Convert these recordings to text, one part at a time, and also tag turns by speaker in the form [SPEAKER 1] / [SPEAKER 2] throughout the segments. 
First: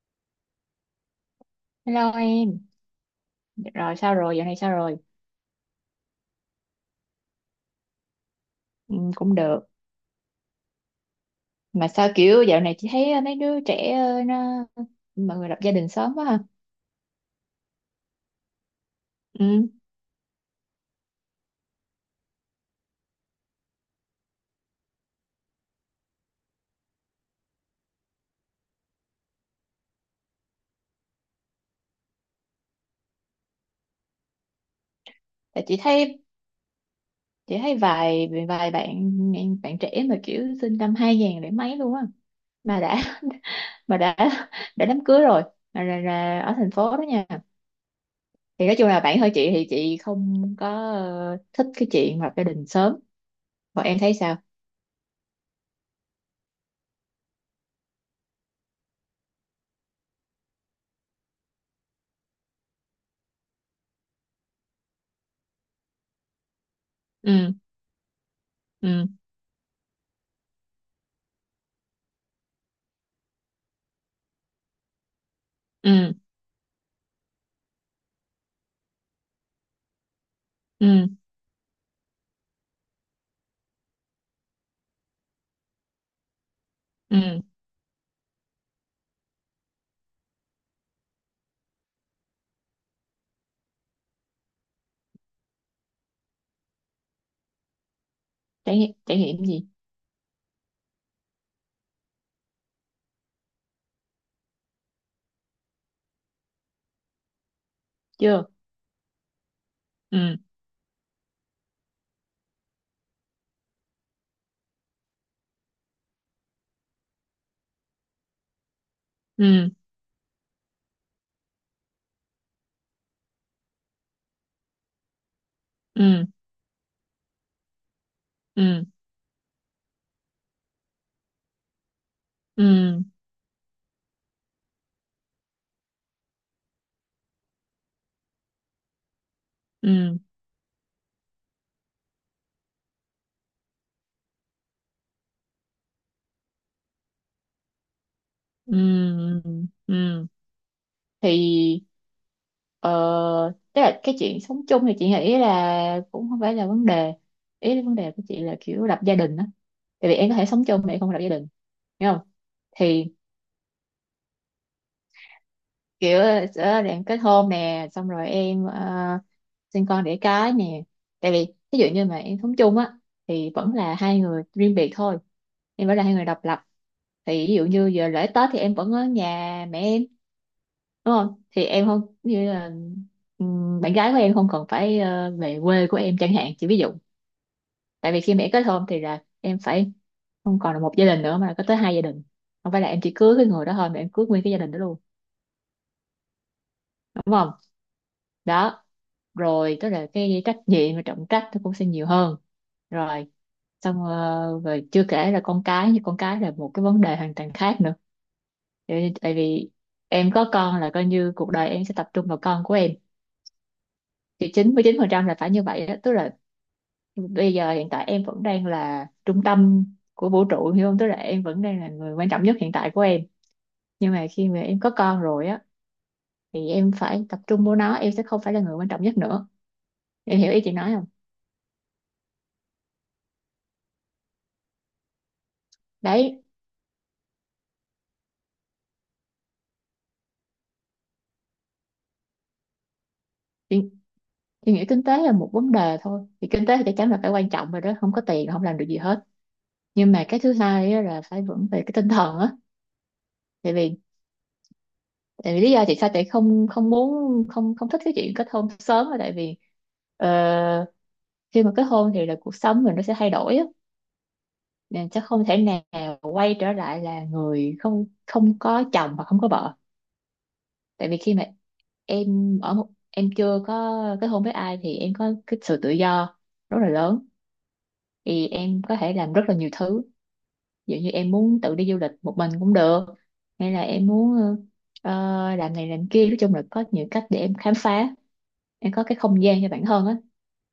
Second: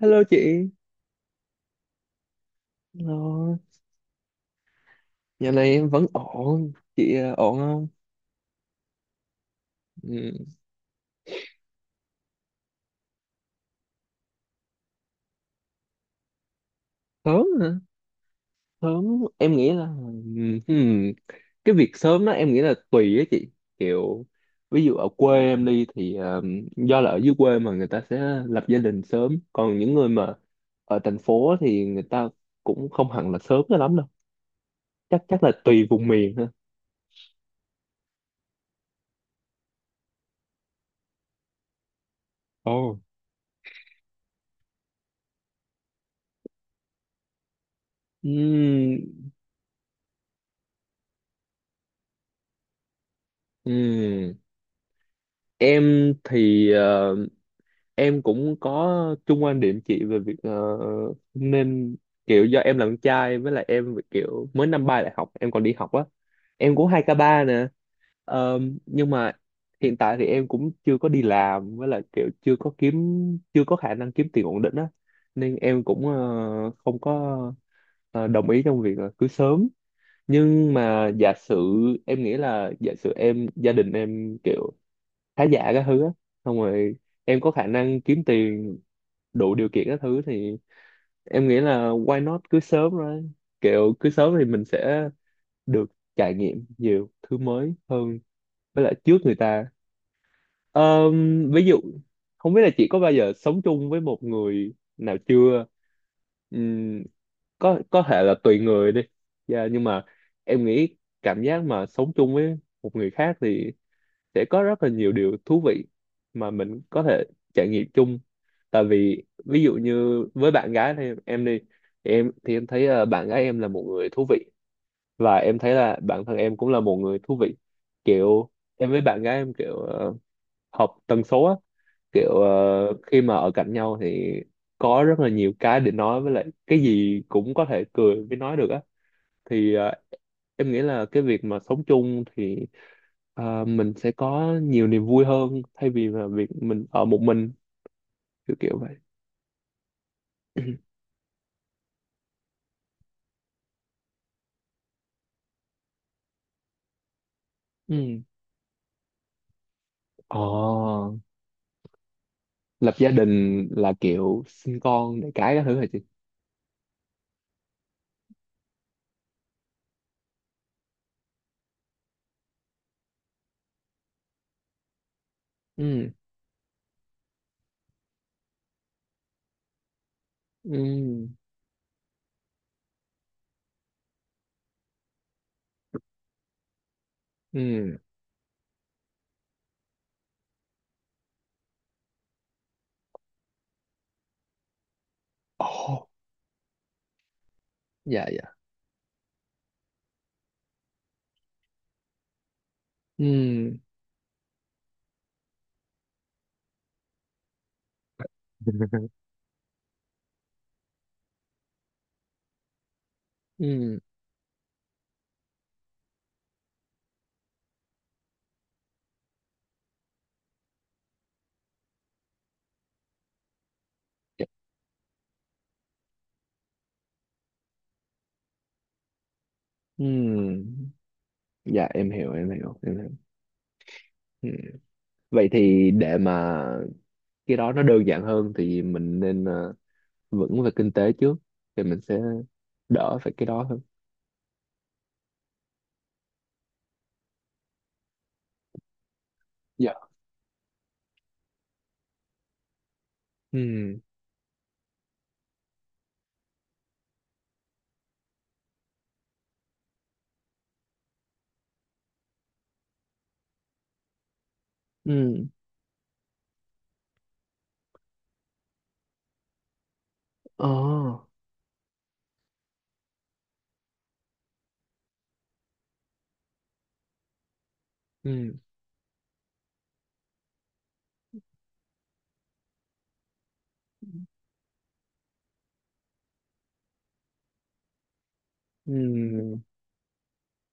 [SPEAKER 1] Hello chị.
[SPEAKER 2] Hello em,
[SPEAKER 1] Hello.
[SPEAKER 2] rồi sao rồi, dạo này sao rồi?
[SPEAKER 1] Dạo này em vẫn ổn, chị ổn không?
[SPEAKER 2] Ừ, cũng được.
[SPEAKER 1] Ừ.
[SPEAKER 2] Mà sao kiểu dạo này chị thấy mấy đứa trẻ nó mọi người lập gia đình sớm quá ha.
[SPEAKER 1] Sớm hả? Sớm, em
[SPEAKER 2] Ừ.
[SPEAKER 1] nghĩ là cái việc sớm đó em nghĩ là tùy á chị. Kiểu ví dụ ở quê em đi thì do là ở dưới quê mà người ta sẽ lập gia đình sớm, còn những người mà ở thành phố thì người ta cũng không hẳn là sớm cho lắm đâu. Chắc chắc là
[SPEAKER 2] Tại chị
[SPEAKER 1] tùy vùng
[SPEAKER 2] thấy
[SPEAKER 1] miền ha.
[SPEAKER 2] chị thấy vài vài bạn bạn trẻ mà kiểu sinh năm 2000 để mấy luôn á mà
[SPEAKER 1] Ồ.
[SPEAKER 2] đã mà đã đám cưới rồi mà là ở thành phố đó nha. Thì nói chung
[SPEAKER 1] Ừm,
[SPEAKER 2] là bạn hơi chị thì chị không có thích cái chuyện lập gia đình sớm. Còn em thấy
[SPEAKER 1] ừm.
[SPEAKER 2] sao?
[SPEAKER 1] Em thì em cũng có chung quan điểm chị về việc nên kiểu do em là con trai với lại em kiểu mới năm 3 đại học em còn đi học á, em cũng 2k3
[SPEAKER 2] Ừ.
[SPEAKER 1] nè. Ờ,
[SPEAKER 2] Ừ.
[SPEAKER 1] nhưng mà hiện tại thì em cũng chưa có đi làm, với lại kiểu chưa có khả năng kiếm tiền ổn định á, nên em
[SPEAKER 2] Ừ.
[SPEAKER 1] cũng không có đồng ý trong việc là cưới sớm, nhưng mà
[SPEAKER 2] Ừ.
[SPEAKER 1] giả sử em nghĩ là giả sử em gia đình em kiểu khá giả các thứ á, xong rồi
[SPEAKER 2] Ừ.
[SPEAKER 1] em có khả năng kiếm tiền đủ điều kiện các thứ thì em nghĩ là why not, cứ sớm rồi kiểu cứ sớm thì mình sẽ được trải nghiệm nhiều thứ mới hơn
[SPEAKER 2] trải
[SPEAKER 1] với
[SPEAKER 2] nghiệm
[SPEAKER 1] lại
[SPEAKER 2] trải
[SPEAKER 1] trước người
[SPEAKER 2] nghiệm
[SPEAKER 1] ta.
[SPEAKER 2] gì?
[SPEAKER 1] Ví dụ không biết là chị có bao giờ sống chung với một người nào chưa. Ừm, có thể là
[SPEAKER 2] Chưa.
[SPEAKER 1] tùy người đi. Dạ, nhưng mà
[SPEAKER 2] Ừ.
[SPEAKER 1] em nghĩ cảm giác mà sống chung với một người khác thì sẽ có rất là nhiều điều thú vị mà mình có thể trải nghiệm chung, tại vì ví
[SPEAKER 2] Ừ.
[SPEAKER 1] dụ như với bạn gái thì em đi, thì em thấy bạn gái em là một người thú vị và em thấy là
[SPEAKER 2] Ừ.
[SPEAKER 1] bản thân em cũng là một người thú vị, kiểu
[SPEAKER 2] Ừ.
[SPEAKER 1] em với bạn gái em kiểu hợp tần số á, kiểu
[SPEAKER 2] Ừ.
[SPEAKER 1] khi mà ở cạnh nhau thì có rất là nhiều cái để nói, với lại cái gì cũng có thể cười với nói được á, thì
[SPEAKER 2] Ừ.
[SPEAKER 1] em nghĩ là cái việc mà sống chung thì mình sẽ có nhiều niềm vui hơn thay vì là việc mình ở một mình, kiểu
[SPEAKER 2] Ừ.
[SPEAKER 1] kiểu vậy.
[SPEAKER 2] Ừ. Thì tức là cái chuyện sống chung thì chị nghĩ là cũng không phải là vấn đề, ý là vấn đề
[SPEAKER 1] Ừ.
[SPEAKER 2] của chị là kiểu lập gia đình á. Tại vì em có
[SPEAKER 1] Ờ,
[SPEAKER 2] thể sống chung mà em không lập gia đình, hiểu không?
[SPEAKER 1] Lập gia
[SPEAKER 2] Thì
[SPEAKER 1] đình là kiểu sinh con đẻ cái các thứ hả chị?
[SPEAKER 2] kiểu sẽ làm kết hôn nè xong rồi em sinh con đẻ cái nè. Tại vì ví dụ như mà em sống chung á thì vẫn là hai người riêng biệt thôi, em vẫn là
[SPEAKER 1] Ừ.
[SPEAKER 2] hai người độc lập. Thì ví dụ như giờ lễ Tết thì em vẫn ở nhà mẹ em đúng
[SPEAKER 1] Ừ.
[SPEAKER 2] không, thì em không như là bạn gái của em không cần phải về quê của em chẳng hạn, chỉ ví dụ.
[SPEAKER 1] Ừ.
[SPEAKER 2] Tại vì khi mà em kết hôn thì là em phải không còn là một gia đình nữa mà là có tới hai gia đình, không phải là em chỉ cưới cái người đó thôi mà em cưới nguyên cái gia đình đó luôn,
[SPEAKER 1] Ồ,
[SPEAKER 2] đúng không.
[SPEAKER 1] dạ dạ.
[SPEAKER 2] Đó. Rồi tức là cái trách nhiệm và trọng trách nó cũng sẽ nhiều hơn rồi.
[SPEAKER 1] Ừ.
[SPEAKER 2] Xong rồi chưa kể là con cái, như con cái là một cái vấn đề hoàn toàn khác nữa. tại tại vì em có con là coi như cuộc đời em sẽ tập trung vào con của em.
[SPEAKER 1] Ừ.
[SPEAKER 2] Thì 99% là phải như vậy đó, tức là bây giờ hiện tại em vẫn đang là trung tâm của vũ trụ hiểu không, tức là em vẫn đang là người quan trọng nhất hiện tại của em. Nhưng mà
[SPEAKER 1] Dạ.
[SPEAKER 2] khi mà em có con rồi á thì em phải tập trung vô nó, em sẽ không phải là người quan trọng nhất nữa.
[SPEAKER 1] Ừ.
[SPEAKER 2] Em hiểu ý chị nói không?
[SPEAKER 1] Dạ, em hiểu em hiểu em hiểu. Ừ. Vậy thì để
[SPEAKER 2] Đấy.
[SPEAKER 1] mà cái đó nó đơn giản hơn thì mình nên vững về kinh tế trước, thì mình sẽ đỡ phải cái đó hơn.
[SPEAKER 2] Chị nghĩ kinh tế là một vấn đề thôi, thì kinh tế thì chắc chắn là phải quan trọng rồi đó, không có tiền là không làm được gì hết.
[SPEAKER 1] Dạ.
[SPEAKER 2] Nhưng mà cái thứ hai á là phải vững về cái tinh thần á. tại vì
[SPEAKER 1] Ừ.
[SPEAKER 2] tại vì lý do tại sao chị không không muốn không không thích cái chuyện kết hôn sớm là tại vì ờ, khi mà kết hôn thì là cuộc sống mình nó sẽ thay đổi á nên sẽ
[SPEAKER 1] Ừ.
[SPEAKER 2] không thể nào quay trở lại là người không không có chồng hoặc không có vợ.
[SPEAKER 1] Ờ.
[SPEAKER 2] Tại vì khi mà em ở một, em chưa có kết hôn với ai thì em có cái sự tự do rất là lớn. Thì
[SPEAKER 1] Ừ.
[SPEAKER 2] em có thể làm rất là nhiều thứ. Ví dụ như em muốn tự đi du lịch một mình cũng được, hay là em muốn làm này làm kia, nói chung là có nhiều cách để em khám phá, em có cái không
[SPEAKER 1] Ừ.
[SPEAKER 2] gian cho bản thân á.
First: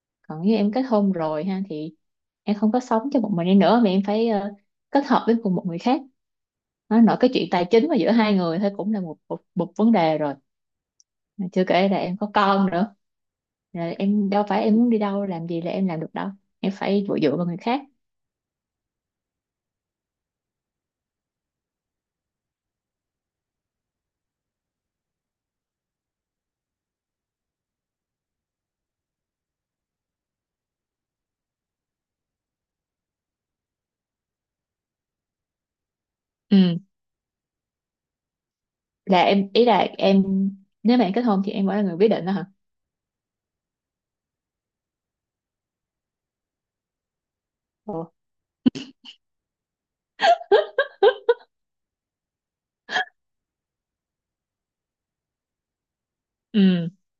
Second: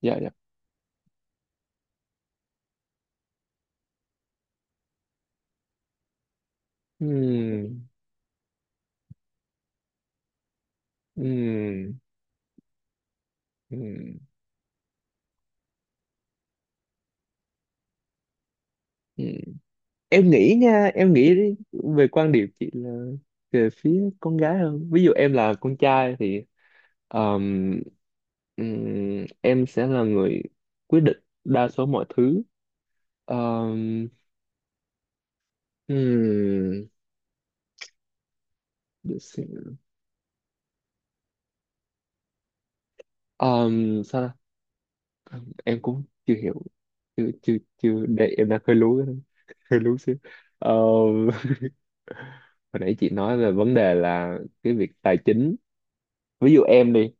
[SPEAKER 1] Dạ dạ.
[SPEAKER 2] Còn như em kết hôn rồi ha thì em không có sống cho một mình em nữa mà em phải kết hợp với cùng một người khác. Nó
[SPEAKER 1] Ừ.
[SPEAKER 2] nói cái chuyện tài chính mà giữa hai người thôi cũng là một một, một vấn đề rồi. Mà chưa kể
[SPEAKER 1] Ừ.
[SPEAKER 2] là em có con nữa,
[SPEAKER 1] Ừ.
[SPEAKER 2] là em đâu phải em muốn đi đâu làm gì là em làm được đâu, em phải dựa dựa vào người khác.
[SPEAKER 1] Ừ. Em nghĩ nha, em nghĩ đi, về quan điểm chị là về phía con gái hơn, ví dụ em là con trai thì ờm, em sẽ là người quyết định đa số mọi thứ. Ờm,
[SPEAKER 2] Ừ.
[SPEAKER 1] ừm, để
[SPEAKER 2] Là em, ý
[SPEAKER 1] xem.
[SPEAKER 2] là em nếu mà em kết hôn thì em vẫn là người quyết định đó hả?
[SPEAKER 1] Sao ta? Em cũng chưa hiểu, chưa chưa
[SPEAKER 2] Ồ.
[SPEAKER 1] chưa, để em đang hơi lú cái đó. Hơi lú xíu. Ờ, Hồi nãy chị nói về vấn đề là cái việc tài chính, ví dụ
[SPEAKER 2] Ừ.
[SPEAKER 1] em đi,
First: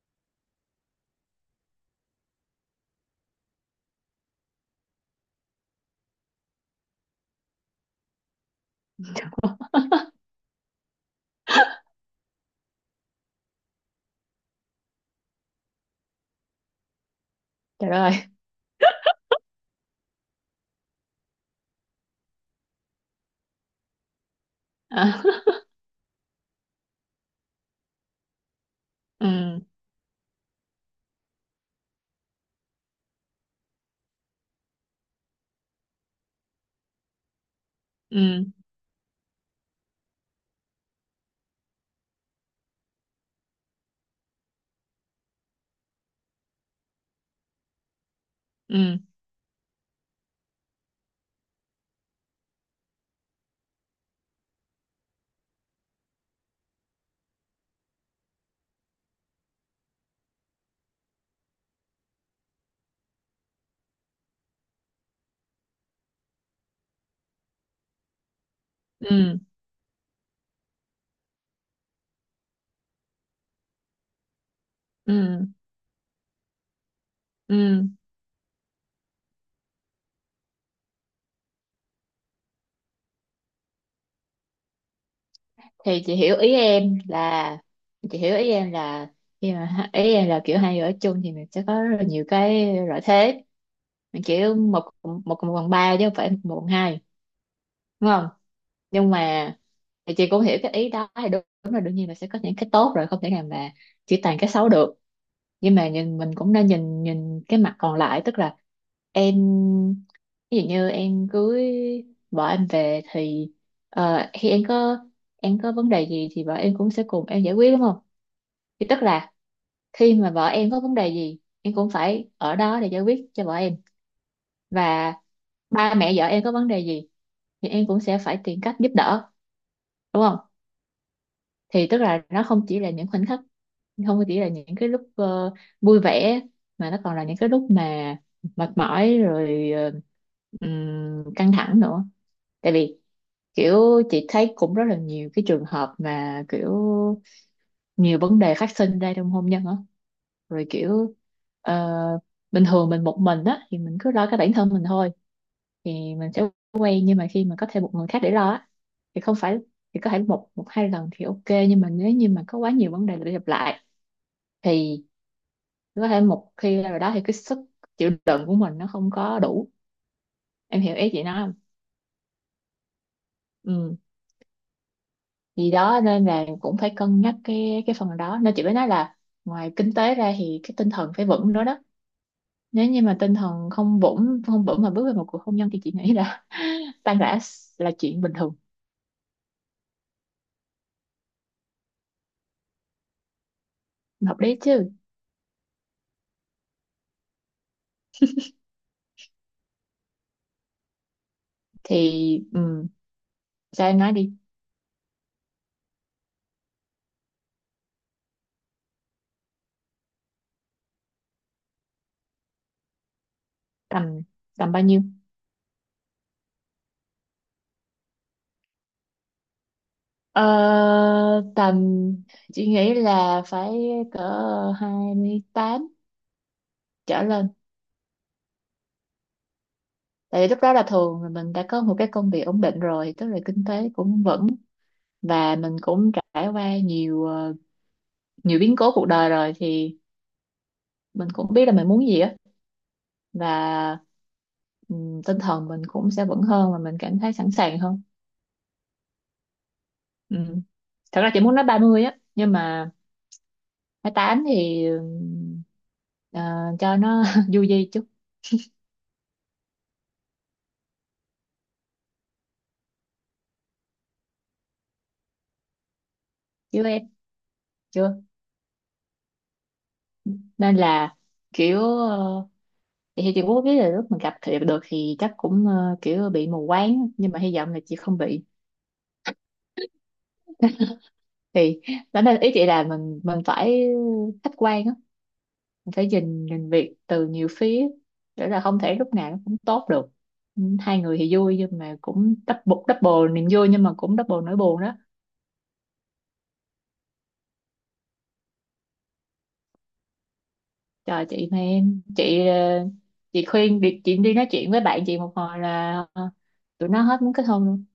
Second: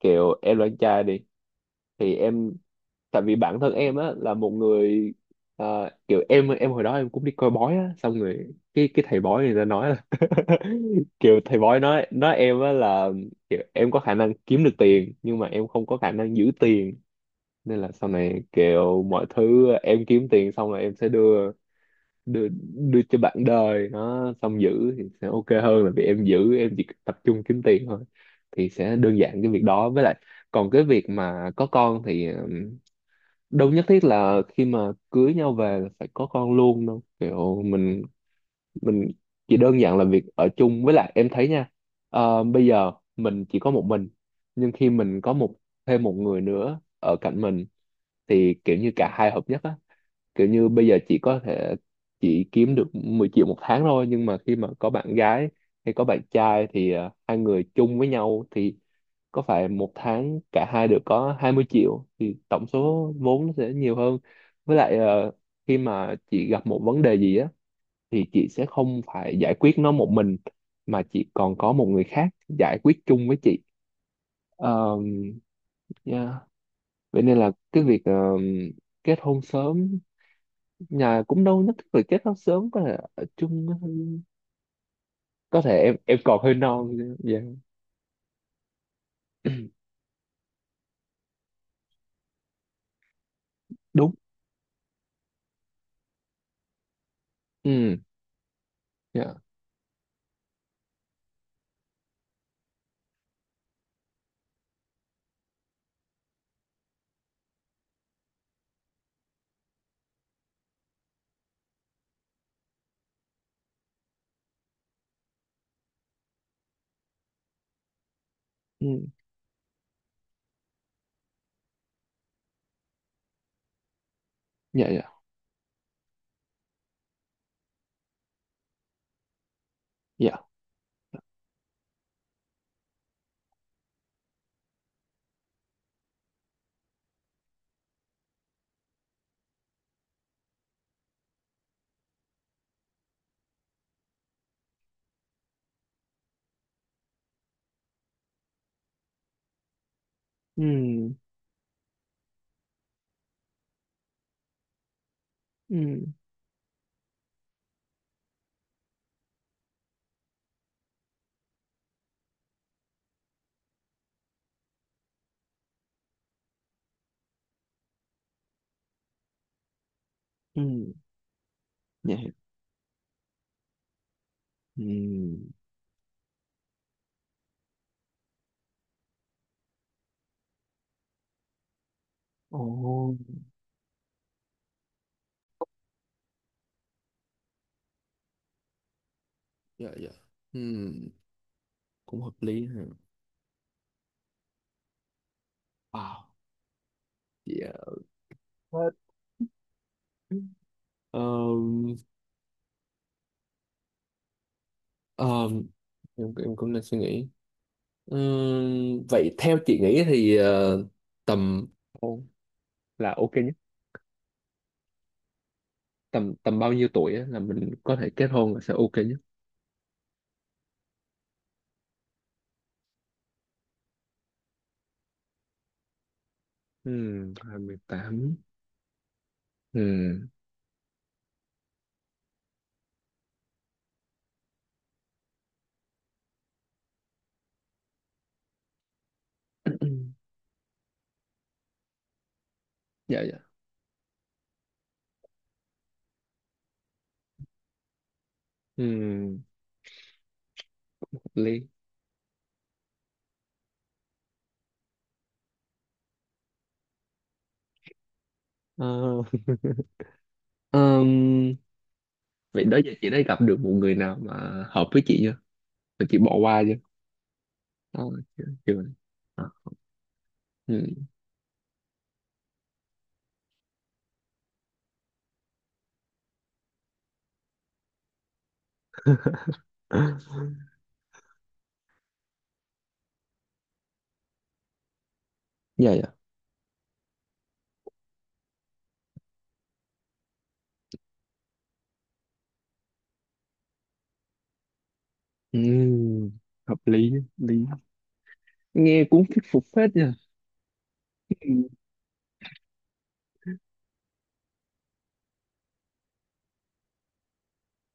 [SPEAKER 1] kiểu em là anh trai đi, thì em tại vì bản thân em á là một người kiểu em hồi đó em cũng đi coi bói á, xong rồi cái thầy bói người ta nói là kiểu thầy bói nói em á là kiểu em có khả năng kiếm được tiền nhưng mà em không có khả năng giữ tiền, nên
[SPEAKER 2] Trời
[SPEAKER 1] là sau
[SPEAKER 2] ơi.
[SPEAKER 1] này kiểu mọi thứ em kiếm tiền xong là em sẽ đưa đưa, đưa cho bạn đời nó xong giữ, thì
[SPEAKER 2] À.
[SPEAKER 1] sẽ ok hơn là vì em giữ, em chỉ tập trung kiếm tiền thôi thì sẽ đơn
[SPEAKER 2] Ừ.
[SPEAKER 1] giản cái việc đó. Với lại còn cái việc mà có con thì đâu nhất thiết là khi mà cưới nhau về là phải có con luôn đâu, kiểu mình
[SPEAKER 2] Ừ.
[SPEAKER 1] mình chỉ đơn giản là việc ở chung. Với lại em thấy nha, bây giờ mình chỉ có một mình nhưng khi mình có một, thêm một người nữa ở cạnh mình thì kiểu như
[SPEAKER 2] Ừ.
[SPEAKER 1] cả hai hợp nhất á, kiểu như bây giờ chị có thể chỉ kiếm được 10 triệu một tháng thôi nhưng mà khi mà có bạn gái hay có bạn trai thì hai người chung với nhau thì có phải một tháng cả hai được có 20 triệu, thì tổng số vốn nó sẽ nhiều hơn, với lại khi mà chị gặp một vấn đề gì á thì chị sẽ không phải
[SPEAKER 2] Ừ.
[SPEAKER 1] giải quyết nó một mình, mà chị còn có một người khác giải quyết chung với chị. Ờ,
[SPEAKER 2] Ừ.
[SPEAKER 1] yeah. Vậy nên là cái
[SPEAKER 2] Ừ.
[SPEAKER 1] việc kết hôn sớm, nhà cũng đâu nhất thiết phải kết hôn sớm, có thể ở chung, có thể em
[SPEAKER 2] Thì
[SPEAKER 1] em còn hơi non dạ.
[SPEAKER 2] chị hiểu ý em là khi mà ý em là kiểu hai người ở chung thì mình sẽ có rất là nhiều cái lợi thế.
[SPEAKER 1] Đúng.
[SPEAKER 2] Mình kiểu một một cộng một bằng ba chứ không phải một bằng hai,
[SPEAKER 1] Ừ.
[SPEAKER 2] đúng không? Nhưng
[SPEAKER 1] Dạ.
[SPEAKER 2] mà thì chị cũng hiểu cái ý đó thì đúng, đúng là đương nhiên là sẽ có những cái tốt rồi, không thể nào mà chỉ toàn cái xấu được. Nhưng mà nhìn mình cũng nên nhìn nhìn cái mặt còn lại, tức là em ví dụ như em cưới vợ em về thì khi em có vấn đề gì thì vợ em cũng sẽ cùng em giải quyết, đúng không? Thì tức
[SPEAKER 1] Ừ.
[SPEAKER 2] là khi mà vợ em có vấn đề gì em cũng phải ở đó để giải quyết cho vợ em,
[SPEAKER 1] Dạ dạ
[SPEAKER 2] và ba mẹ vợ em có vấn đề gì thì em cũng sẽ phải tìm cách giúp đỡ, đúng
[SPEAKER 1] dạ.
[SPEAKER 2] không? Thì tức là nó không chỉ là những khoảnh khắc, không chỉ là những cái lúc vui vẻ mà nó còn là những cái lúc mà mệt mỏi rồi căng thẳng nữa. Tại vì kiểu chị thấy cũng rất là nhiều cái trường hợp mà kiểu nhiều vấn đề phát sinh ra trong hôn nhân á, rồi kiểu
[SPEAKER 1] Ừ.
[SPEAKER 2] ờ, bình thường mình một mình á thì mình cứ lo cái bản thân mình thôi.
[SPEAKER 1] Ừ.
[SPEAKER 2] Thì mình sẽ quen nhưng mà khi mà có thêm một người khác để lo á thì không phải, thì có thể một một hai lần thì ok nhưng mà nếu như mà có quá nhiều vấn đề để gặp lại thì có thể một khi rồi đó thì cái sức chịu đựng của mình nó không có đủ.
[SPEAKER 1] Ừ.
[SPEAKER 2] Em hiểu ý chị nói không?
[SPEAKER 1] Dạ.
[SPEAKER 2] Ừ.
[SPEAKER 1] Ừ.
[SPEAKER 2] Thì đó, nên là cũng phải cân nhắc cái phần đó, nên chị mới nói là ngoài kinh tế ra thì cái tinh thần phải vững nữa đó.
[SPEAKER 1] Ồ.
[SPEAKER 2] Nếu như mà tinh thần không vững không vững mà bước vào một cuộc hôn nhân thì chị nghĩ là tan rã là chuyện bình thường.
[SPEAKER 1] Dạ dạ. Ừ, cũng hợp lý ha.
[SPEAKER 2] Hợp lý chứ.
[SPEAKER 1] Wow. Dạ. Hết. Ờm,
[SPEAKER 2] Thì sao em nói đi.
[SPEAKER 1] ờm, em cũng đang suy nghĩ. Vậy theo chị nghĩ thì tầm là ok nhất,
[SPEAKER 2] Tầm. Tầm bao nhiêu.
[SPEAKER 1] tầm tầm bao nhiêu tuổi á là mình có thể kết hôn là sẽ ok nhất?
[SPEAKER 2] Ờ, Tầm chị nghĩ là phải cỡ 28
[SPEAKER 1] Ừ,
[SPEAKER 2] trở lên.
[SPEAKER 1] 28. Ừ.
[SPEAKER 2] Tại vì lúc đó là thường là mình đã có một cái công việc ổn định rồi, tức là kinh tế cũng vững, và mình cũng trải qua nhiều biến cố cuộc đời rồi thì mình cũng biết là mình muốn gì á.
[SPEAKER 1] Dạ dạ.
[SPEAKER 2] Và tinh thần mình cũng sẽ vững hơn và mình cảm thấy sẵn sàng hơn.
[SPEAKER 1] Ừ,
[SPEAKER 2] Ừ. Thật ra
[SPEAKER 1] hợp
[SPEAKER 2] chị muốn nói
[SPEAKER 1] lý.
[SPEAKER 2] 30 á nhưng mà 28 thì ờ, cho nó vui vui chút.
[SPEAKER 1] Ờ, ừm, Vậy đó giờ chị đã gặp được một người nào mà hợp với chị chưa, mà chị bỏ qua chưa?
[SPEAKER 2] Chứ em
[SPEAKER 1] Ờ,
[SPEAKER 2] chưa,
[SPEAKER 1] Chưa, chưa. Ờ.
[SPEAKER 2] nên
[SPEAKER 1] Ừ.
[SPEAKER 2] là kiểu thì chị cũng biết là lúc mình gặp thì được thì chắc cũng kiểu bị mù quáng nhưng mà hy vọng là chị không bị. Thì đó nên ý chị là mình phải khách quan á,
[SPEAKER 1] Dạ
[SPEAKER 2] mình phải
[SPEAKER 1] dạ.
[SPEAKER 2] nhìn nhìn việc từ nhiều phía, để là không thể lúc nào nó cũng tốt được. Ừ, hai người thì vui nhưng mà cũng double double niềm vui nhưng mà cũng double nỗi buồn đó.
[SPEAKER 1] Ừm, Hợp lý hợp lý, nghe cũng thuyết phục phết nha.
[SPEAKER 2] Chờ chị, mà
[SPEAKER 1] Ừm,
[SPEAKER 2] em chị chị khuyên đi, chị đi nói chuyện với bạn chị một hồi là tụi nó hết muốn kết hôn luôn.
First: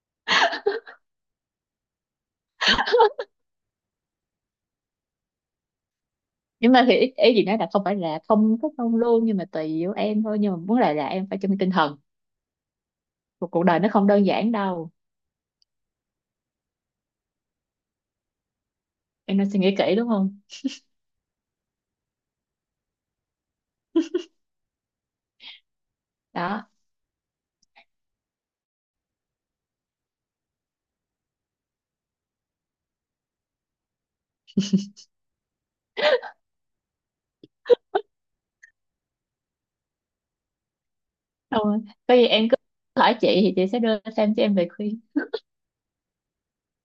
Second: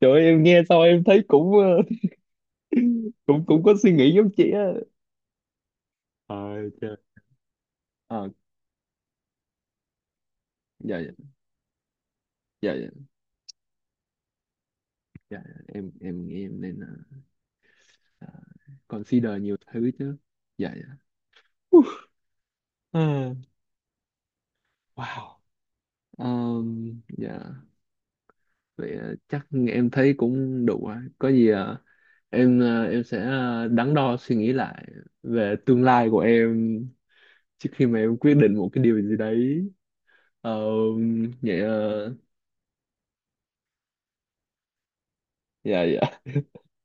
[SPEAKER 1] Trời ơi, em nghe sao em thấy cũng cũng cũng có suy nghĩ giống chị á. ờ
[SPEAKER 2] Nhưng mà thì
[SPEAKER 1] Trời.
[SPEAKER 2] ý chị nói là không phải là
[SPEAKER 1] Ờ,
[SPEAKER 2] không kết hôn luôn nhưng mà tùy vô em thôi, nhưng mà muốn lại
[SPEAKER 1] dạ
[SPEAKER 2] là
[SPEAKER 1] dạ.
[SPEAKER 2] em phải chuẩn bị tinh thần.
[SPEAKER 1] Dạ dạ.
[SPEAKER 2] Cuộc cuộc đời nó không đơn giản đâu.
[SPEAKER 1] dạ dạ. Em nghĩ em nên Ờ,
[SPEAKER 2] Em
[SPEAKER 1] consider
[SPEAKER 2] nên
[SPEAKER 1] nhiều
[SPEAKER 2] suy nghĩ
[SPEAKER 1] thứ
[SPEAKER 2] kỹ đúng
[SPEAKER 1] chứ.
[SPEAKER 2] không.
[SPEAKER 1] Dạ dạ. Uh, Ờ, wow.
[SPEAKER 2] Đó.
[SPEAKER 1] Dạ. Vậy chắc em thấy cũng đủ rồi, có gì em sẽ đắn đo suy nghĩ lại về tương lai của em trước khi mà em quyết định một cái điều gì đấy. Vậy
[SPEAKER 2] Không rồi, có gì em cứ hỏi chị thì chị sẽ đưa thêm cho em về khuyên.
[SPEAKER 1] dạ dạ.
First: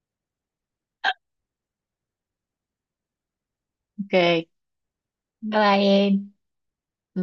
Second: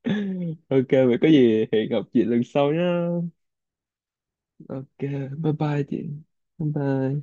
[SPEAKER 1] Ok, vậy có gì hẹn gặp chị lần sau nhá.
[SPEAKER 2] Ok
[SPEAKER 1] Ok, bye.
[SPEAKER 2] bye.
[SPEAKER 1] Bye
[SPEAKER 2] Bye
[SPEAKER 1] chị.
[SPEAKER 2] em.
[SPEAKER 1] Bye
[SPEAKER 2] Ừ.
[SPEAKER 1] bye.